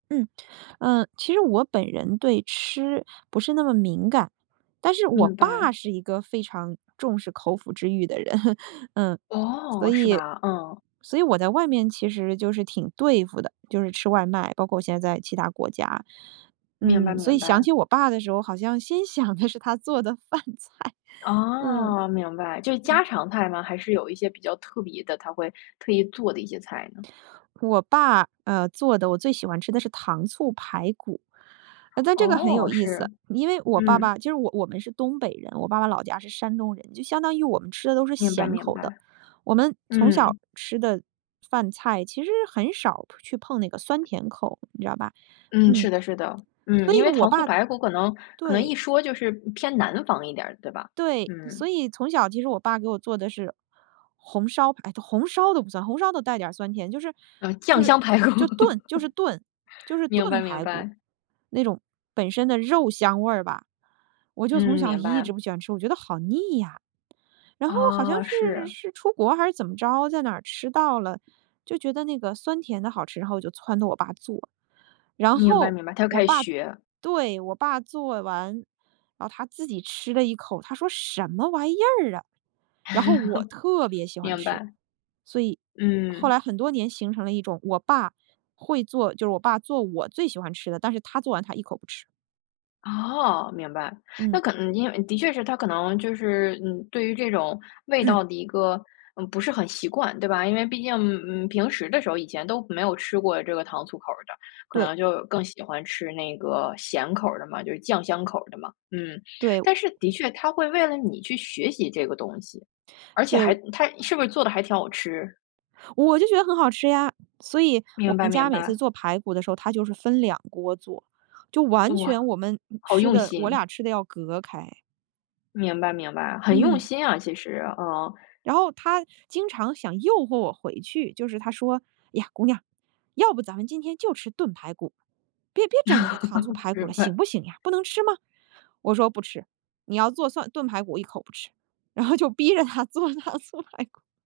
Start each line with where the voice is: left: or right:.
right: 嗯。啊，其实我本人对吃不是那么敏感，但是我
left: 明
right: 爸
left: 白。
right: 是一个非常重视口腹之欲的人。嗯，所
left: 哦，是
right: 以
left: 吧，嗯。
right: 所以我在外面其实就是挺对付的，就是吃外卖，包括现在在其他国家。
left: 明白
right: 嗯，所
left: 明
right: 以想
left: 白。
right: 起我爸的时候，好像心想的是他做的饭菜。嗯。
left: 哦，明白，就是家
right: 嗯。
left: 常菜吗？还是有一些比较特别的，他会特意做的一些菜呢？
right: 我爸，呃，做的我最喜欢吃的是糖醋排骨。呃，但这个很有
left: 哦，
right: 意思，
left: 是，
right: 因为我爸
left: 嗯。
right: 爸就是我我们是东北人，我爸爸老家是山东人。就相当于我们吃的都是
left: 明白
right: 咸
left: 明
right: 口的，
left: 白。
right: 我们从小
left: 嗯。
right: 吃的饭菜其实很少去碰那个酸甜口，你知道吧。
left: 嗯，
right: 嗯。
left: 是的是的。嗯，
right: 所
left: 因
right: 以
left: 为
right: 我
left: 糖醋
right: 爸
left: 排骨可能可能
right: 对。
left: 一说就是偏南方一点儿，对吧？
right: 对，所
left: 嗯。
right: 以从小其实我爸给我做的是红烧排都红烧都不算，红烧都带点儿酸甜。就是
left: 呃，
right: 就
left: 酱
right: 是
left: 香排骨。
right: 就炖就是炖就是
left: 明
right: 炖
left: 白明
right: 排骨。
left: 白。
right: 那种本身的肉香味儿吧，我就从
left: 嗯，
right: 小
left: 明
right: 一
left: 白。
right: 直不喜欢吃，我觉得好腻呀。然后好像
left: 哦，
right: 是
left: 是。
right: 是出国还是怎么着，在哪吃到了，就觉得那个酸甜的好吃，然后我就撺掇我爸做。然
left: 明白
right: 后
left: 明白，他就
right: 我
left: 开始
right: 爸
left: 学。
right: 对，我爸做完，啊，他自己吃了一口，他说：“什么玩意儿啊。”然后我特 别喜欢
left: 明
right: 吃。
left: 白。
right: 所以后
left: 嗯。
right: 来很多年形成了一种我爸会做就是我爸做我最喜欢吃的，但是他做完，他一口不吃。
left: 哦，明白。
right: 嗯。
left: 那可能，嗯，因为的确是他可能就是，嗯，对于这种味
right: 嗯。
left: 道的一个，嗯，不是很习惯对吧？因为毕竟，嗯，平时的时候以前都没有吃过这个糖醋口儿的，可
right: 对。
left: 能就更喜欢吃那个咸口儿的嘛，就是酱香口儿的嘛。嗯，
right: 对，我
left: 但是的确，他会为了你去学习这个东西，而且
right: 对，
left: 还
right: 我
left: 他是不是做得还挺好吃？
right: 我就觉得很好吃呀，所以我
left: 明白
right: 们家
left: 明
right: 每次
left: 白。
right: 做排骨的时候他就是分两锅做。就完
left: 哇，
right: 全我们
left: 好
right: 吃
left: 用
right: 的我
left: 心。
right: 俩吃的要隔开。
left: 明白明白，很用
right: 嗯。
left: 心啊，其实，嗯。
right: 然后他经常想诱惑我回去，就是他说：“呀，姑娘，要不咱们今天就吃炖排骨。别别整那个糖醋 排骨
left: 明
right: 了，行
left: 白。
right: 不行呀？不能吃吗？”我说：“不吃，你要做蒜炖排骨我一口不吃。”然后就逼着他做糖醋排骨。